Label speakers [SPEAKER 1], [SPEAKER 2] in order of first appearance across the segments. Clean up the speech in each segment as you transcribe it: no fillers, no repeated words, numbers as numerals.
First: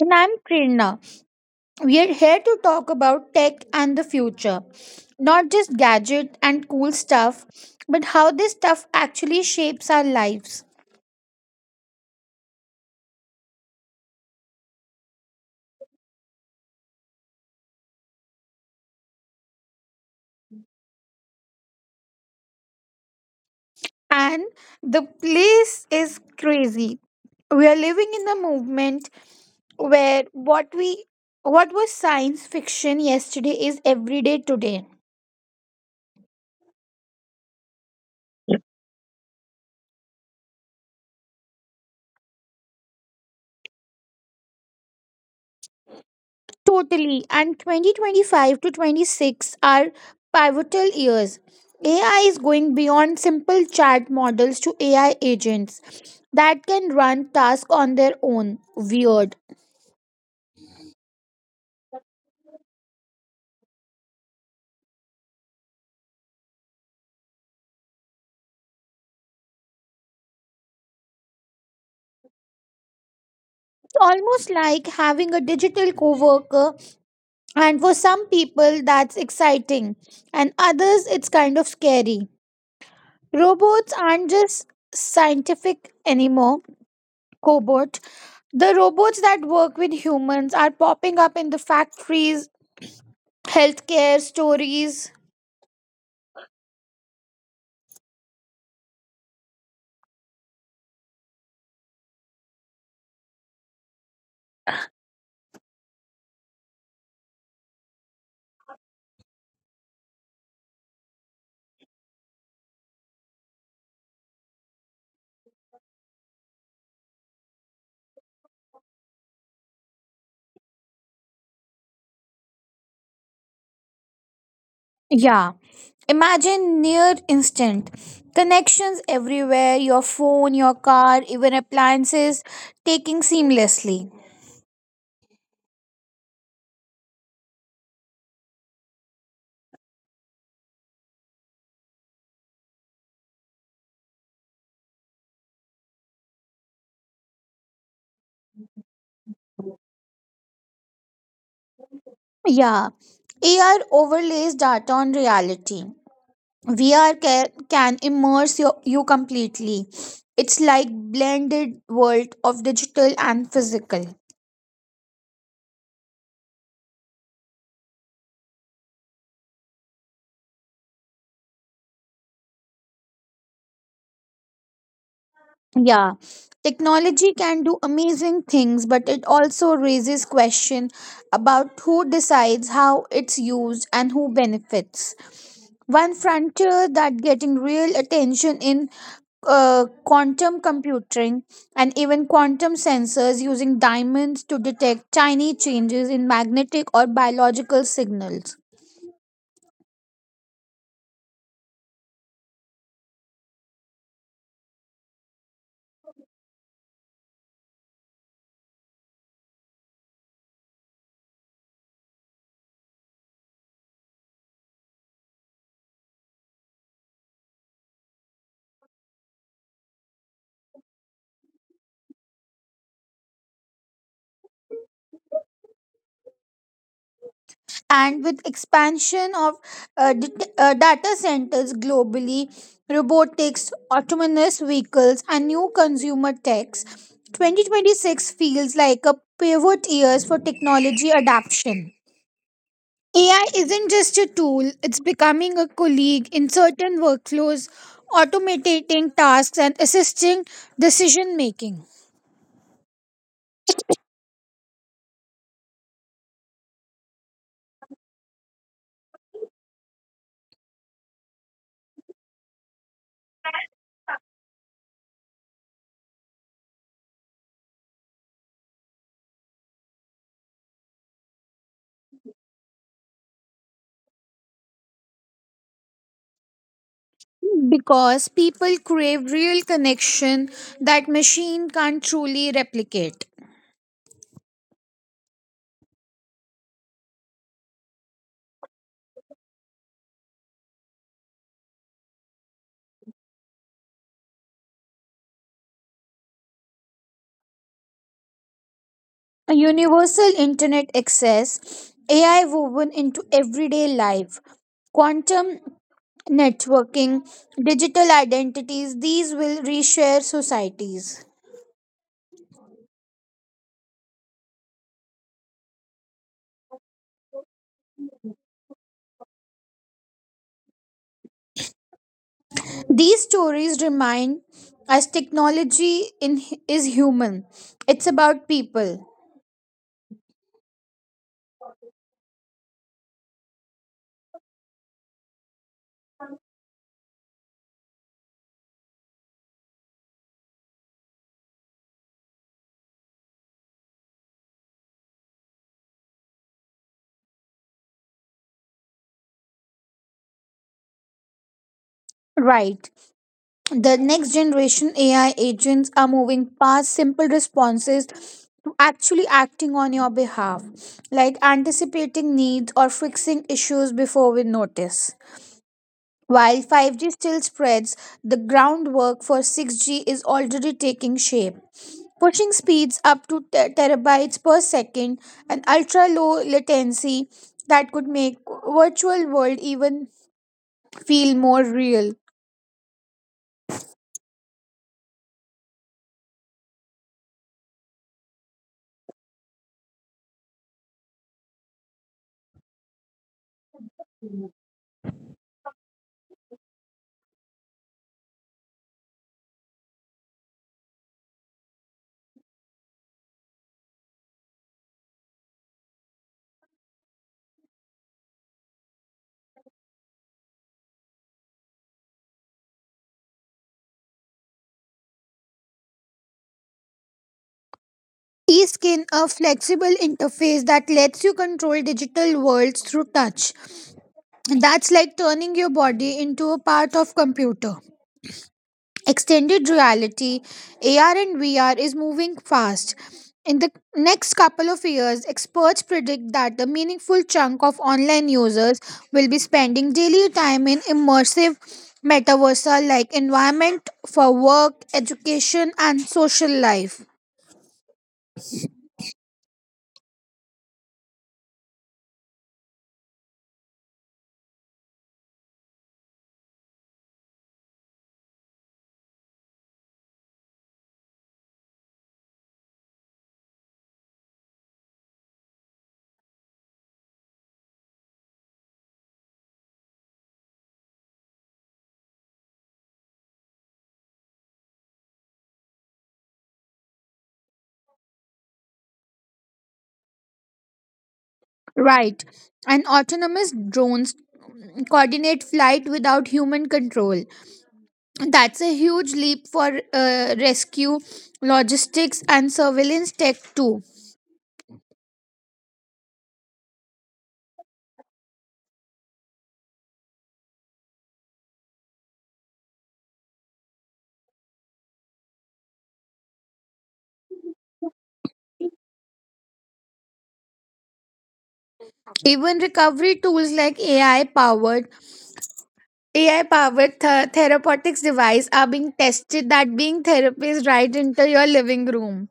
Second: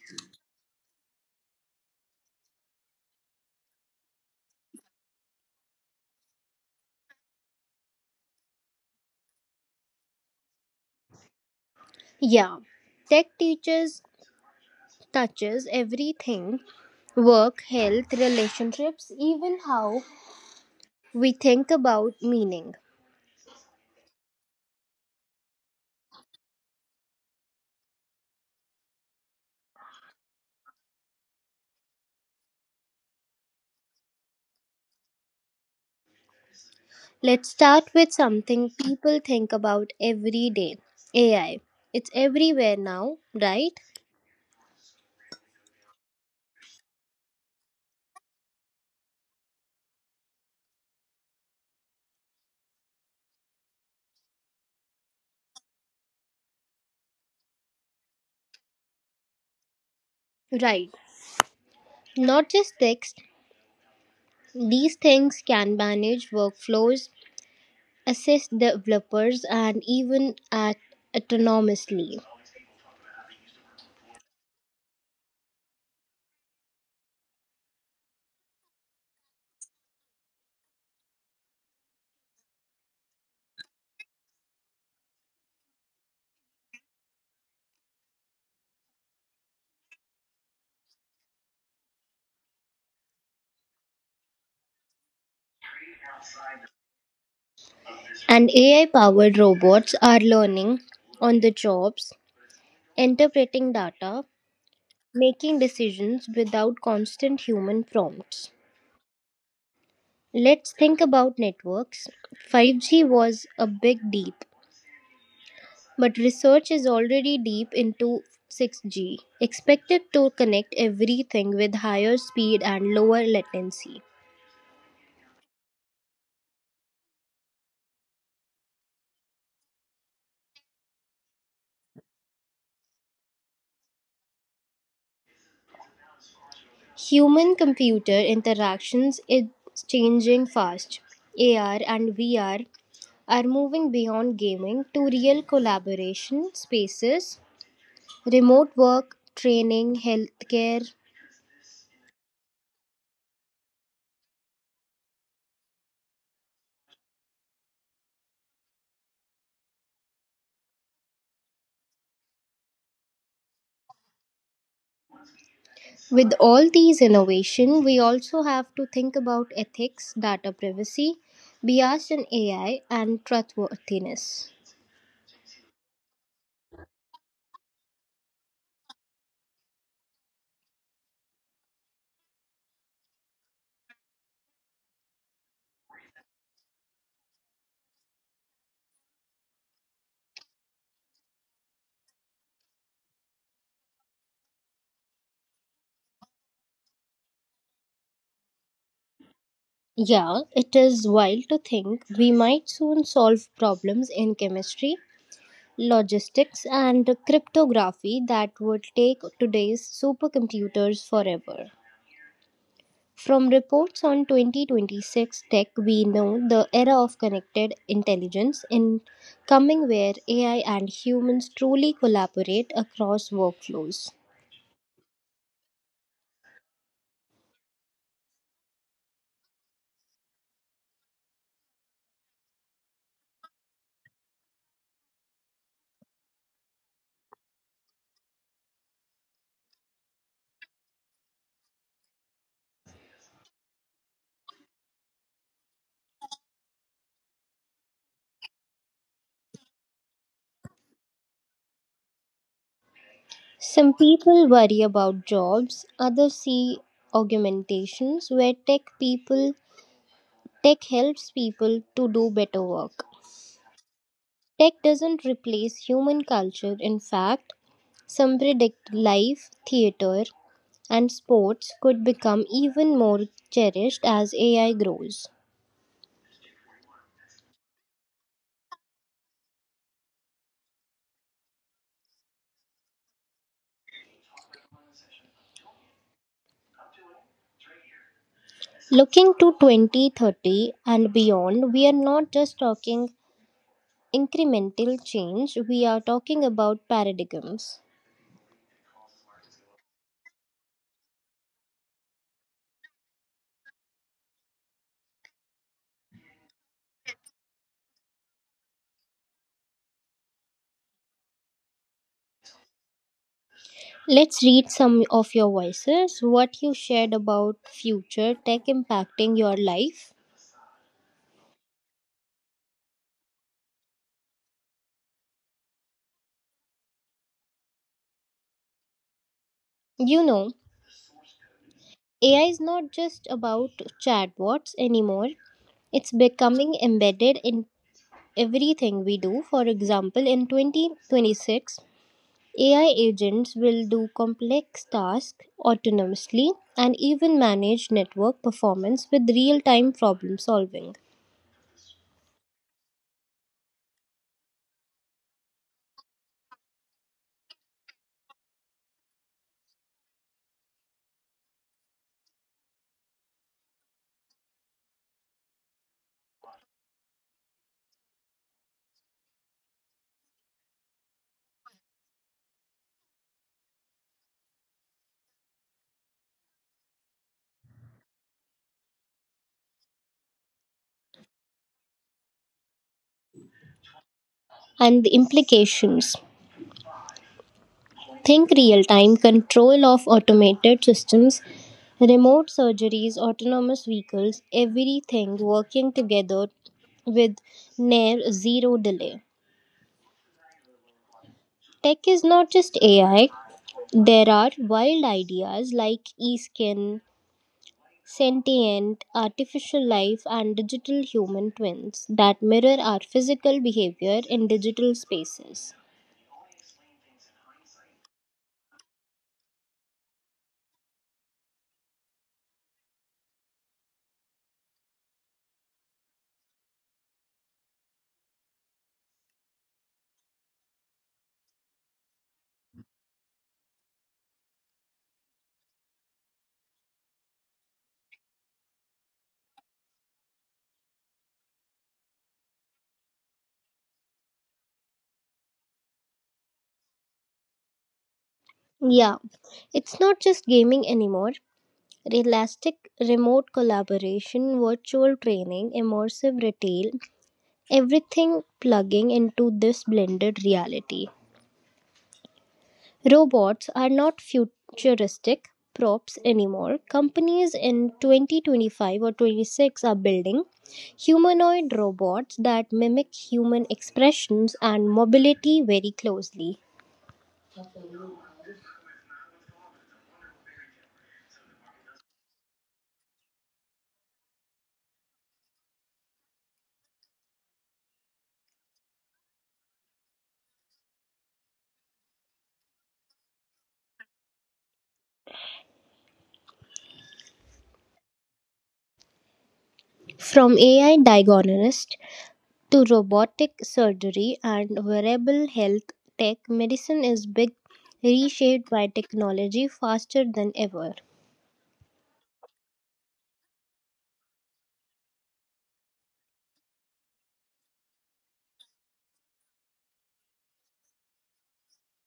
[SPEAKER 1] And I'm Prerna. We are here to talk about tech and the future. Not just gadget and cool stuff, but how this stuff actually shapes our lives.
[SPEAKER 2] Yeah, tech teaches touches everything, work, health, relationships, even how we think about meaning.
[SPEAKER 1] And the place is crazy. We are living in a movement where what was science fiction yesterday is everyday today.
[SPEAKER 2] Let's start with something people think about every day, AI. It's everywhere now, right?
[SPEAKER 1] Totally. And 2025 to 26 are pivotal years. AI is going beyond simple chat models to AI agents that can run tasks on their own. Weird.
[SPEAKER 2] Right. Not just text, these things can manage workflows, assist developers, and even act autonomously.
[SPEAKER 1] It's almost like having a digital coworker, and for some people, that's exciting, and others, it's kind of scary. Robots aren't just scientific anymore, cobot. The robots that work with humans are popping up in the factories healthcare stories.
[SPEAKER 2] And AI powered robots are learning on the jobs, interpreting data, making decisions without constant human prompts. Let's think about networks. 5G was a big deep, but research is already deep into 6G, expected to connect everything with higher speed and lower latency.
[SPEAKER 1] Yeah. Imagine near instant connections everywhere, your phone, your car, even appliances taking seamlessly.
[SPEAKER 2] Human computer interactions is changing fast. AR and VR are moving beyond gaming to real collaboration spaces, remote work, training, healthcare.
[SPEAKER 1] Yeah. AR overlays data on reality. VR can immerse your, you completely. It's like blended world of digital and physical.
[SPEAKER 2] With all these innovation, we also have to think about ethics, data privacy, bias in AI, and trustworthiness.
[SPEAKER 1] Yeah, technology can do amazing things, but it also raises question about who decides how it's used and who benefits. One frontier that getting real attention in quantum computing and even quantum sensors using diamonds to detect tiny changes in magnetic or biological signals.
[SPEAKER 2] Yeah, it is wild to think we might soon solve problems in chemistry, logistics, and cryptography that would take today's supercomputers forever. From reports on 2026 tech, we know the era of connected intelligence in coming where AI and humans truly collaborate across workflows.
[SPEAKER 1] And with expansion of uh, d- data centers globally, robotics, autonomous vehicles, and new consumer techs, 2026 feels like a pivot years for technology adoption. AI isn't just a tool, it's becoming a colleague in certain workflows, automating tasks and assisting decision making,
[SPEAKER 2] Some people worry about jobs, others see augmentations where tech helps people to do better work. Tech doesn't replace human culture, in fact, some predict live theater and sports could become even more cherished as AI grows.
[SPEAKER 1] because people crave real connection that machine can't truly replicate.
[SPEAKER 2] Looking to 2030 and beyond, we are not just talking incremental change, we are talking about paradigms.
[SPEAKER 1] A universal internet access, AI woven into everyday life, quantum networking, digital identities, these will reshare societies.
[SPEAKER 2] Let's read some of your voices, what you shared about future tech impacting your life.
[SPEAKER 1] These stories remind us technology in, is human, it's about people.
[SPEAKER 2] You know, AI is not just about chatbots anymore. It's becoming embedded in everything we do. For example, in 2026, AI agents will do complex tasks autonomously and even manage network performance with real time problem solving.
[SPEAKER 1] Right. The next generation AI agents are moving past simple responses to actually acting on your behalf, like anticipating needs or fixing issues before we notice. While 5G still spreads, the groundwork for 6G is already taking shape, pushing speeds up to terabytes per second and ultra low latency that could make virtual world even feel more real.
[SPEAKER 2] And the implications, think real time control of automated systems, remote surgeries, autonomous vehicles, everything working together with near zero delay. Tech is not just AI, there are wild ideas like e skin, sentient, artificial life, and digital human twins that mirror our physical behavior in digital spaces.
[SPEAKER 1] E-skin, a flexible interface that lets you control digital worlds through touch. That's like turning your body into a part of computer. Extended reality, AR and VR is moving fast. In the next couple of years, experts predict that a meaningful chunk of online users will be spending daily time in immersive metaversa like environment for work, education and social life.
[SPEAKER 2] Yeah, it's not just gaming anymore. Realistic remote collaboration, virtual training, immersive retail, everything plugging into this blended reality. Robots are not futuristic props anymore. Companies in 2025 or 26 are building humanoid robots that mimic human expressions and mobility very closely.
[SPEAKER 1] Right. And autonomous drones coordinate flight without human control. That's a huge leap for rescue, logistics, and surveillance tech too.
[SPEAKER 2] From AI diagonist to robotic surgery and wearable health tech, medicine is big reshaped by technology faster than ever.
[SPEAKER 1] Even recovery tools like AI powered therapeutics device are being tested that being therapies right into your living room.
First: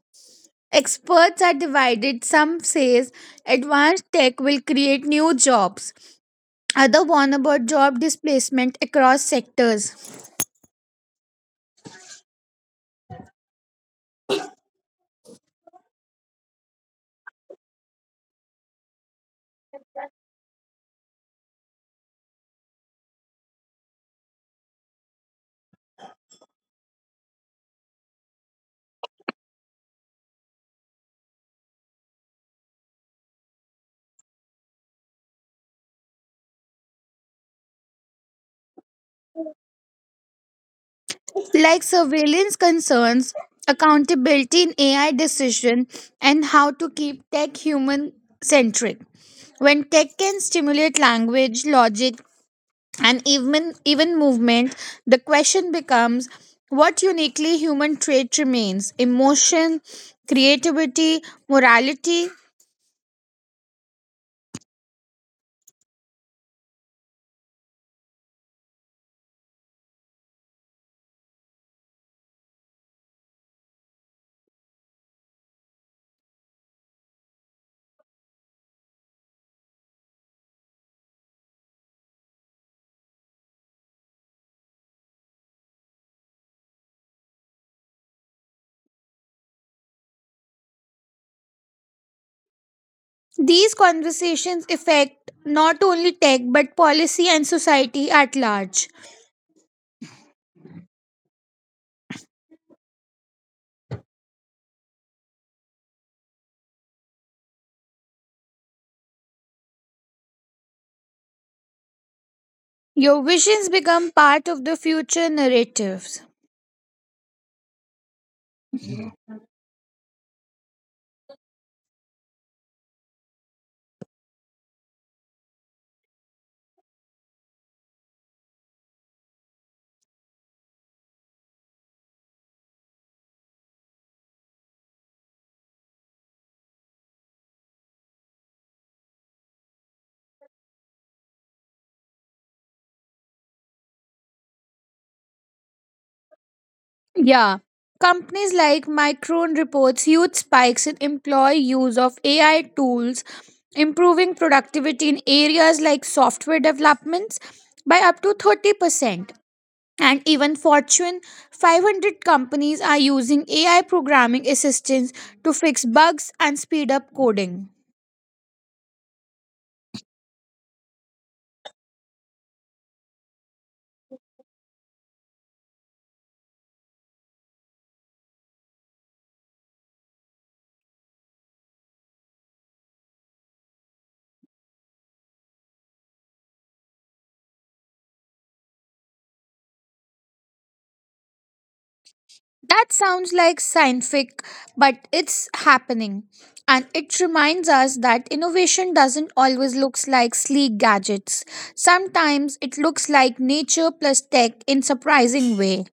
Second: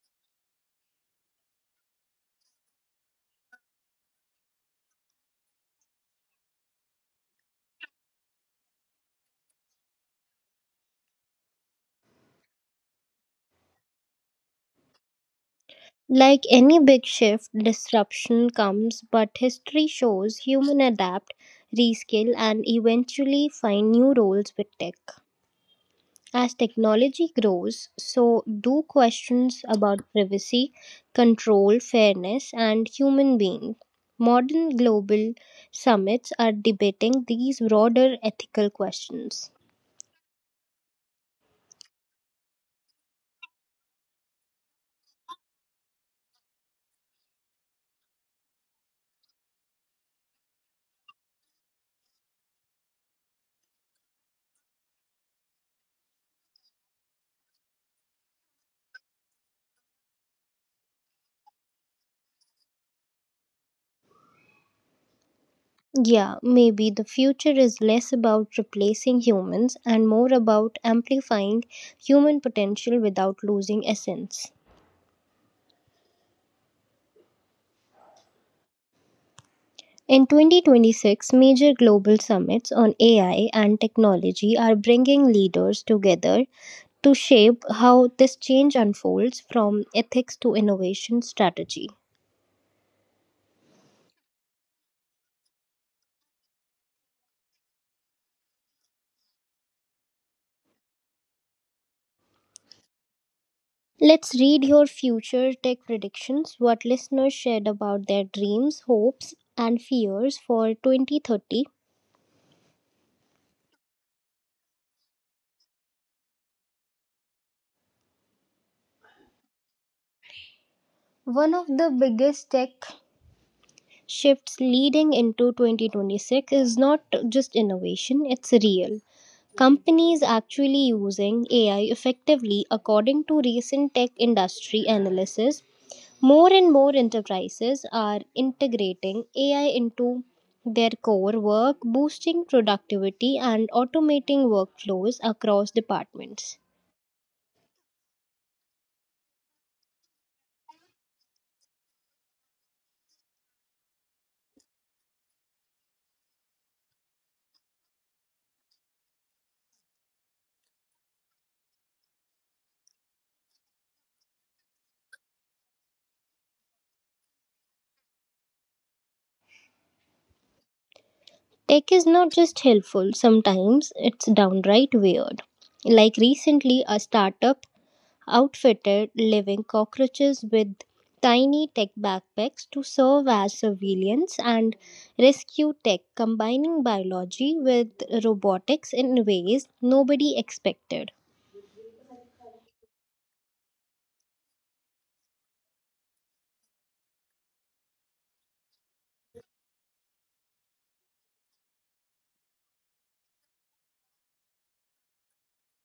[SPEAKER 1] Experts are divided. Some says advanced tech will create new jobs. Other warn about job displacement across sectors.
[SPEAKER 2] Like any big shift, disruption comes, but history shows human adapt, reskill, and eventually find new roles with tech. As technology grows, so do questions about privacy, control, fairness, and human being. Modern global summits are debating these broader ethical questions.
[SPEAKER 1] Like surveillance concerns, accountability in AI decision, and how to keep tech human centric. When tech can stimulate language, logic, and even movement, the question becomes what uniquely human trait remains emotion, creativity, morality.
[SPEAKER 2] Yeah, maybe the future is less about replacing humans and more about amplifying human potential without losing essence. In 2026, major global summits on AI and technology are bringing leaders together to shape how this change unfolds from ethics to innovation strategy.
[SPEAKER 1] These conversations affect not only tech but policy and society at large.
[SPEAKER 2] Let's read your future tech predictions, what listeners shared about their dreams, hopes, and fears for 2030.
[SPEAKER 1] Your visions become part of the future narrative.
[SPEAKER 2] One of the biggest tech shifts leading into 2026 is not just innovation, it's real. Companies actually using AI effectively, according to recent tech industry analysis, more and more enterprises are integrating AI into their core work, boosting productivity and automating workflows across departments.
[SPEAKER 1] Yeah. Companies like Micron reports huge spikes in employee use of AI tools, improving productivity in areas like software developments by up to 30%. And even Fortune 500 companies are using AI programming assistance to fix bugs and speed up coding.
[SPEAKER 2] Tech is not just helpful, sometimes it's downright weird. Like recently, a startup outfitted living cockroaches with tiny tech backpacks to serve as surveillance and rescue tech, combining biology with robotics in ways nobody expected.
[SPEAKER 1] That sounds like scientific, but it's happening. And it reminds us that innovation doesn't always look like sleek gadgets. Sometimes it looks like nature plus tech in surprising way.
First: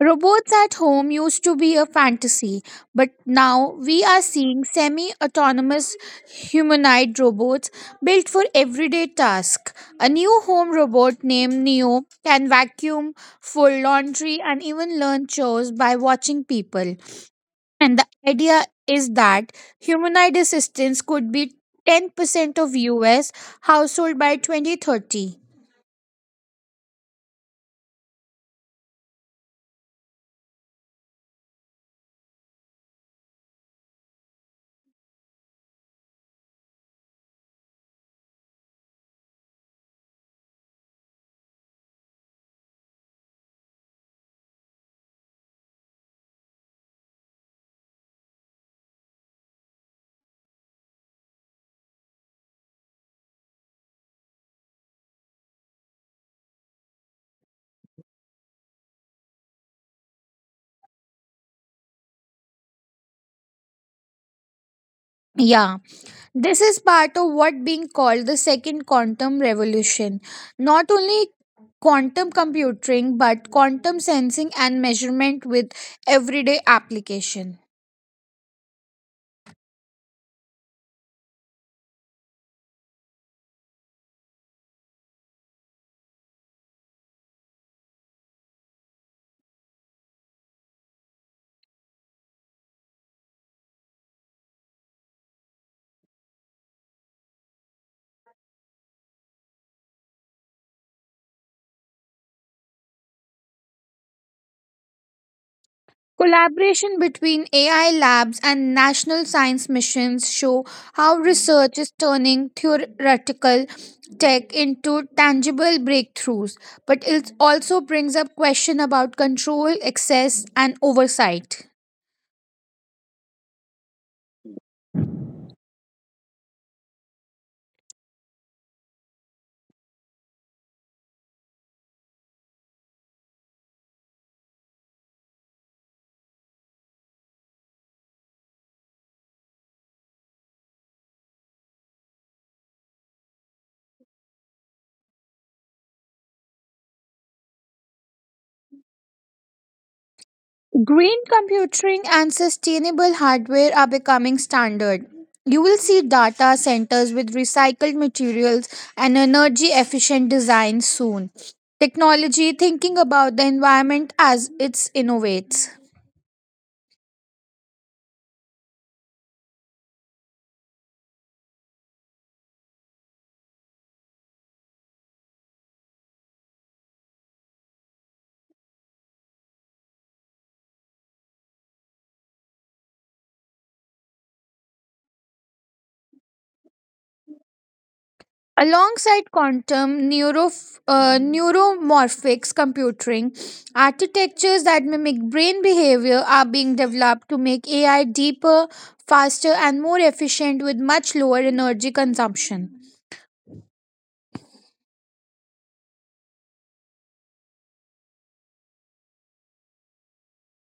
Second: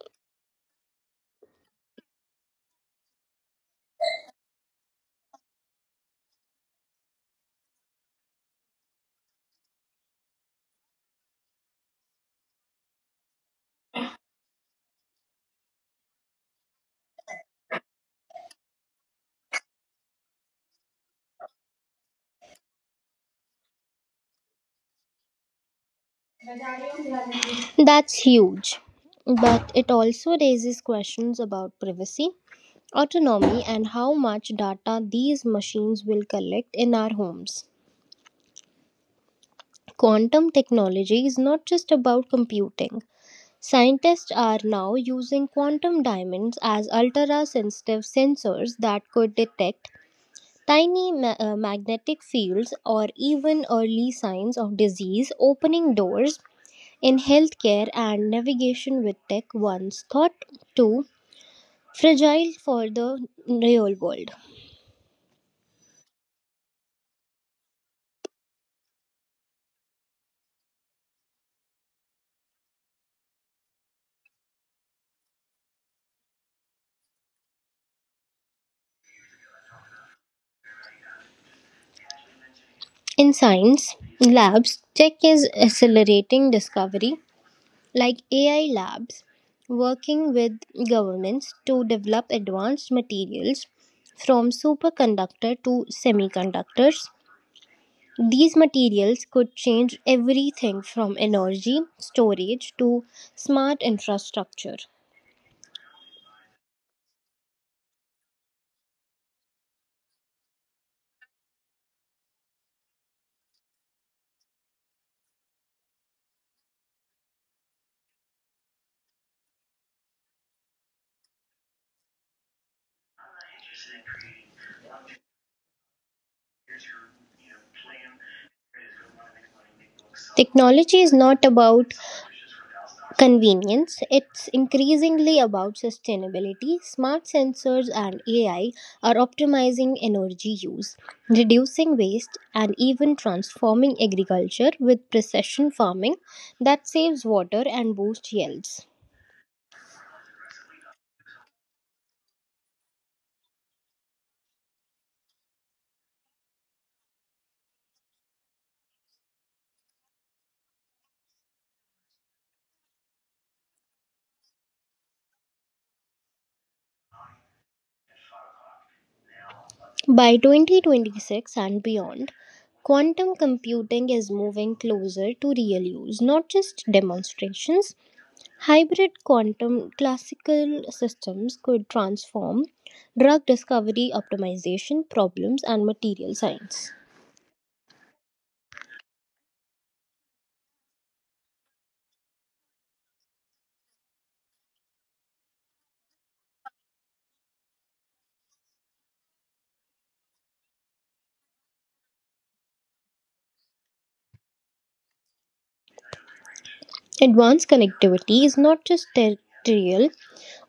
[SPEAKER 1] Robots at home used to be a fantasy, but now we are seeing semi autonomous humanoid robots built for everyday tasks. A new home robot named Neo can vacuum, fold laundry, and even learn chores by watching people. And the idea is that humanoid assistance could be 10% of US household by 2030.
[SPEAKER 2] That's huge. But it also raises questions about privacy, autonomy, and how much data these machines will collect in our homes. Quantum technology is not just about computing. Scientists are now using quantum diamonds as ultra sensitive sensors that could detect tiny magnetic fields or even early signs of disease, opening doors in healthcare and navigation with tech once thought too fragile for the real world.
[SPEAKER 1] Yeah. This is part of what being called the second quantum revolution. Not only quantum computing but quantum sensing and measurement with everyday application.
[SPEAKER 2] In science labs, tech is accelerating discovery like AI labs working with governments to develop advanced materials from superconductor to semiconductors. These materials could change everything from energy storage to smart infrastructure.
[SPEAKER 1] Collaboration between AI labs and national science missions show how research is turning theoretical tech into tangible breakthroughs, but it also brings up question about control, access and oversight.
[SPEAKER 2] Technology is not about convenience. It's increasingly about sustainability. Smart sensors and AI are optimizing energy use, reducing waste, and even transforming agriculture with precision farming that saves water and boosts yields.
[SPEAKER 1] Green computing and sustainable hardware are becoming standard. You will see data centers with recycled materials and energy efficient design soon. Technology thinking about the environment as it innovates.
[SPEAKER 2] By 2026 and beyond, quantum computing is moving closer to real use, not just demonstrations. Hybrid quantum classical systems could transform drug discovery optimization problems and material science.
[SPEAKER 1] Alongside quantum neuromorphics computing, architectures that mimic brain behavior are being developed to make AI deeper, faster, and more efficient with much lower energy consumption. This
[SPEAKER 2] Advanced connectivity is not just terrestrial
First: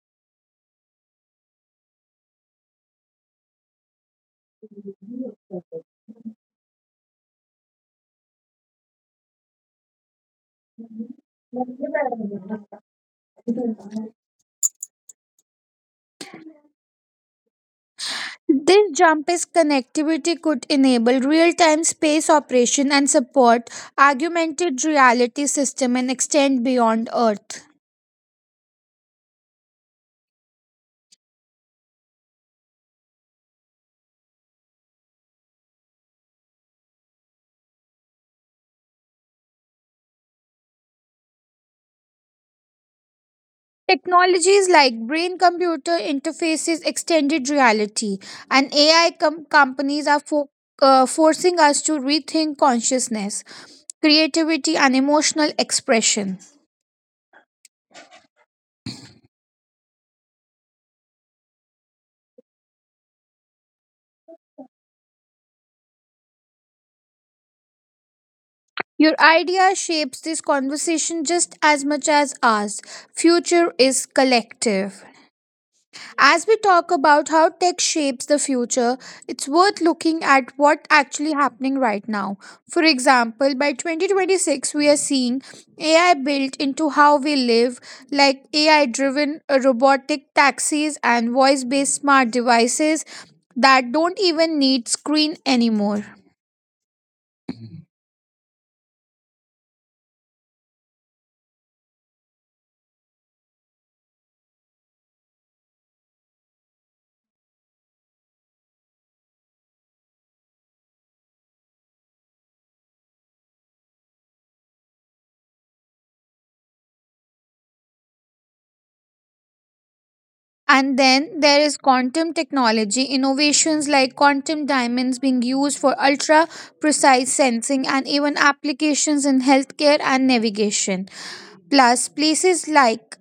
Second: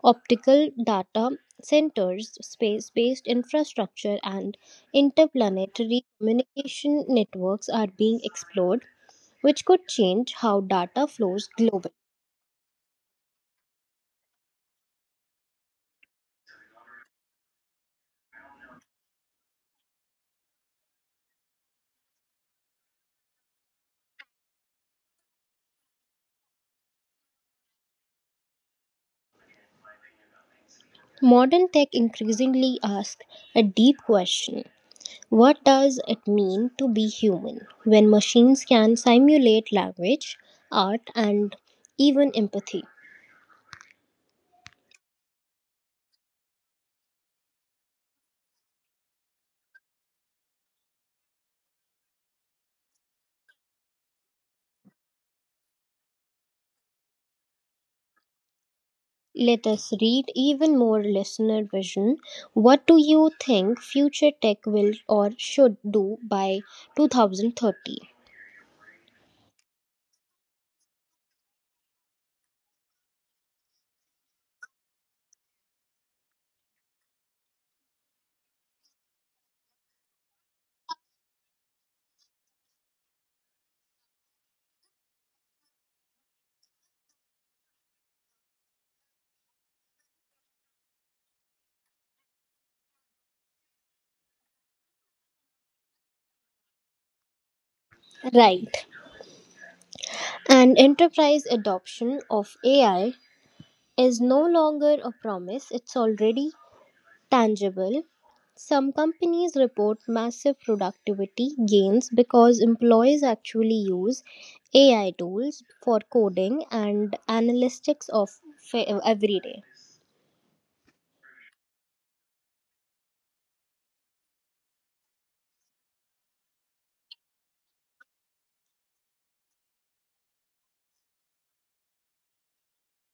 [SPEAKER 2] optical data centers, space based infrastructure, and interplanetary communication networks are being explored, which could change how data flows globally.
[SPEAKER 1] jump's connectivity could enable real-time space operation and support augmented reality system and extend beyond Earth.
[SPEAKER 2] Modern tech increasingly asks a deep question, what does it mean to be human when machines can simulate language, art, and even empathy?
[SPEAKER 1] Technologies like brain computer interfaces, extended reality, and AI com- companies are fo- forcing us to rethink consciousness, creativity, and emotional expression.
[SPEAKER 2] Let us read even more listener vision. What do you think future tech will or should do by 2030?
[SPEAKER 1] Your idea shapes this conversation just as much as ours. Future is collective. As we talk about how tech shapes the future, it's worth looking at what actually happening right now. For example, by 2026 we are seeing AI built into how we live, like AI driven robotic taxis and voice based smart devices that don't even need screen anymore.
[SPEAKER 2] Right. And enterprise adoption of AI is no longer a promise, it's already tangible. Some companies report massive productivity gains because employees actually use AI tools for coding and analytics of fa- every day.
[SPEAKER 1] And then there is quantum technology, innovations like quantum diamonds being used for ultra precise sensing and even applications in healthcare and navigation. Plus, places like,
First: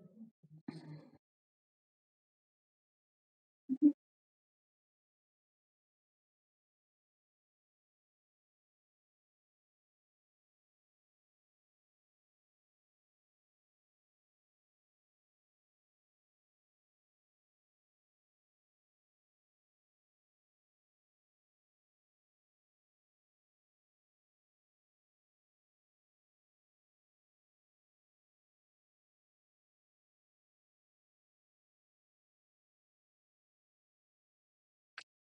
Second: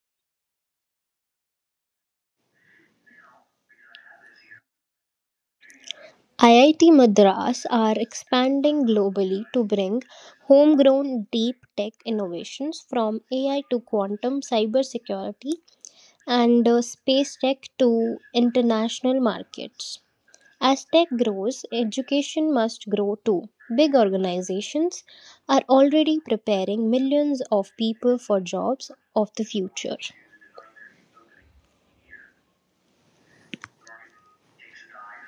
[SPEAKER 2] IIT Madras are expanding globally to bring homegrown deep tech innovations from AI to quantum cybersecurity and space tech to international markets. As tech grows, education must grow too. Big organizations are already preparing millions of people for jobs of the future.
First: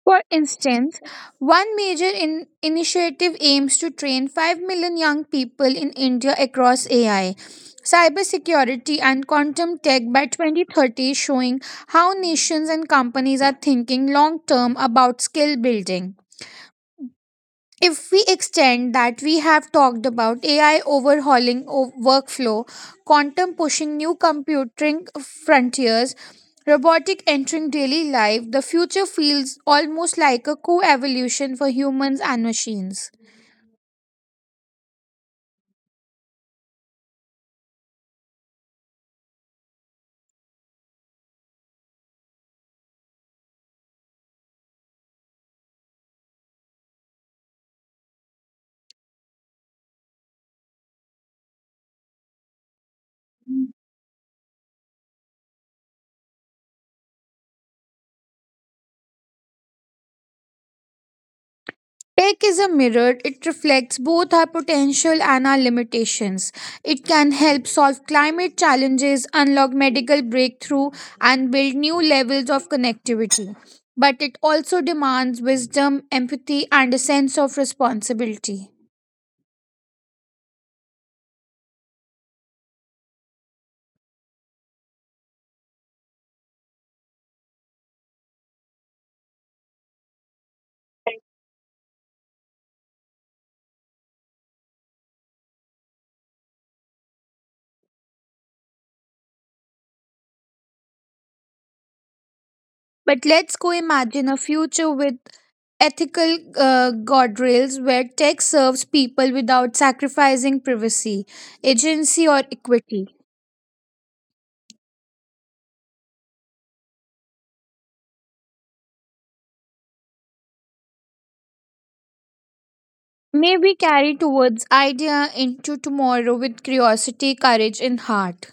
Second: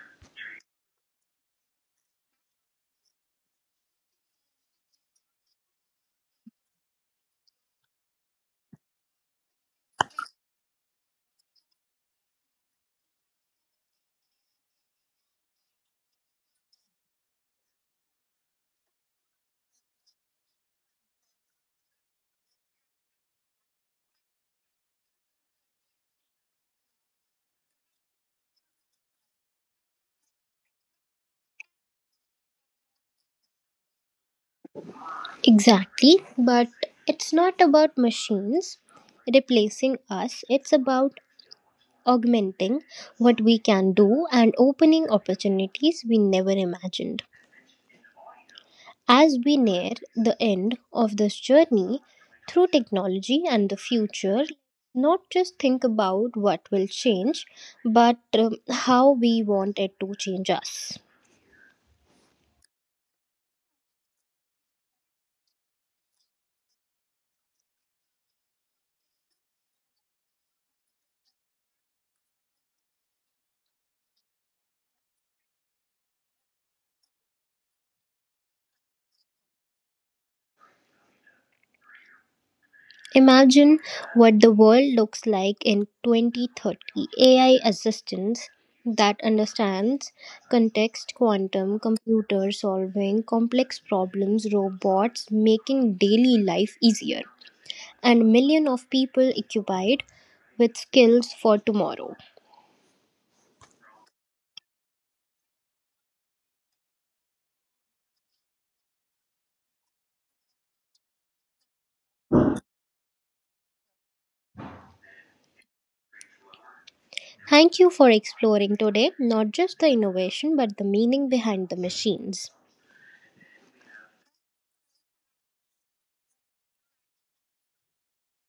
[SPEAKER 1] for instance, one major initiative aims to train 5 million young people in India across AI, cybersecurity, and quantum tech by 2030, showing how nations and companies are thinking long term about skill building. If we extend that, we have talked about AI overhauling workflow, quantum pushing new computing frontiers, robotic entering daily life. The future feels almost like a co-evolution for humans and machines.
[SPEAKER 2] Exactly, but it's not about machines replacing us, it's about augmenting what we can do and opening opportunities we never imagined. As we near the end of this journey through technology and the future, not just think about what will change, but how we want it to change us.
[SPEAKER 1] Tech is a mirror, it reflects both our potential and our limitations. It can help solve climate challenges, unlock medical breakthrough, and build new levels of connectivity. But it also demands wisdom, empathy, and a sense of responsibility.
[SPEAKER 2] Imagine what the world looks like in 2030. AI assistants that understands context, quantum, computer solving complex problems, robots making daily life easier, and millions of people occupied with skills for tomorrow.
[SPEAKER 1] But let's go imagine a future with ethical guardrails where tech serves people without sacrificing privacy, agency, or equity.
[SPEAKER 2] Thank you for exploring today not just the innovation but the meaning behind the machines.
[SPEAKER 1] May we carry towards idea into tomorrow with curiosity, courage, and heart.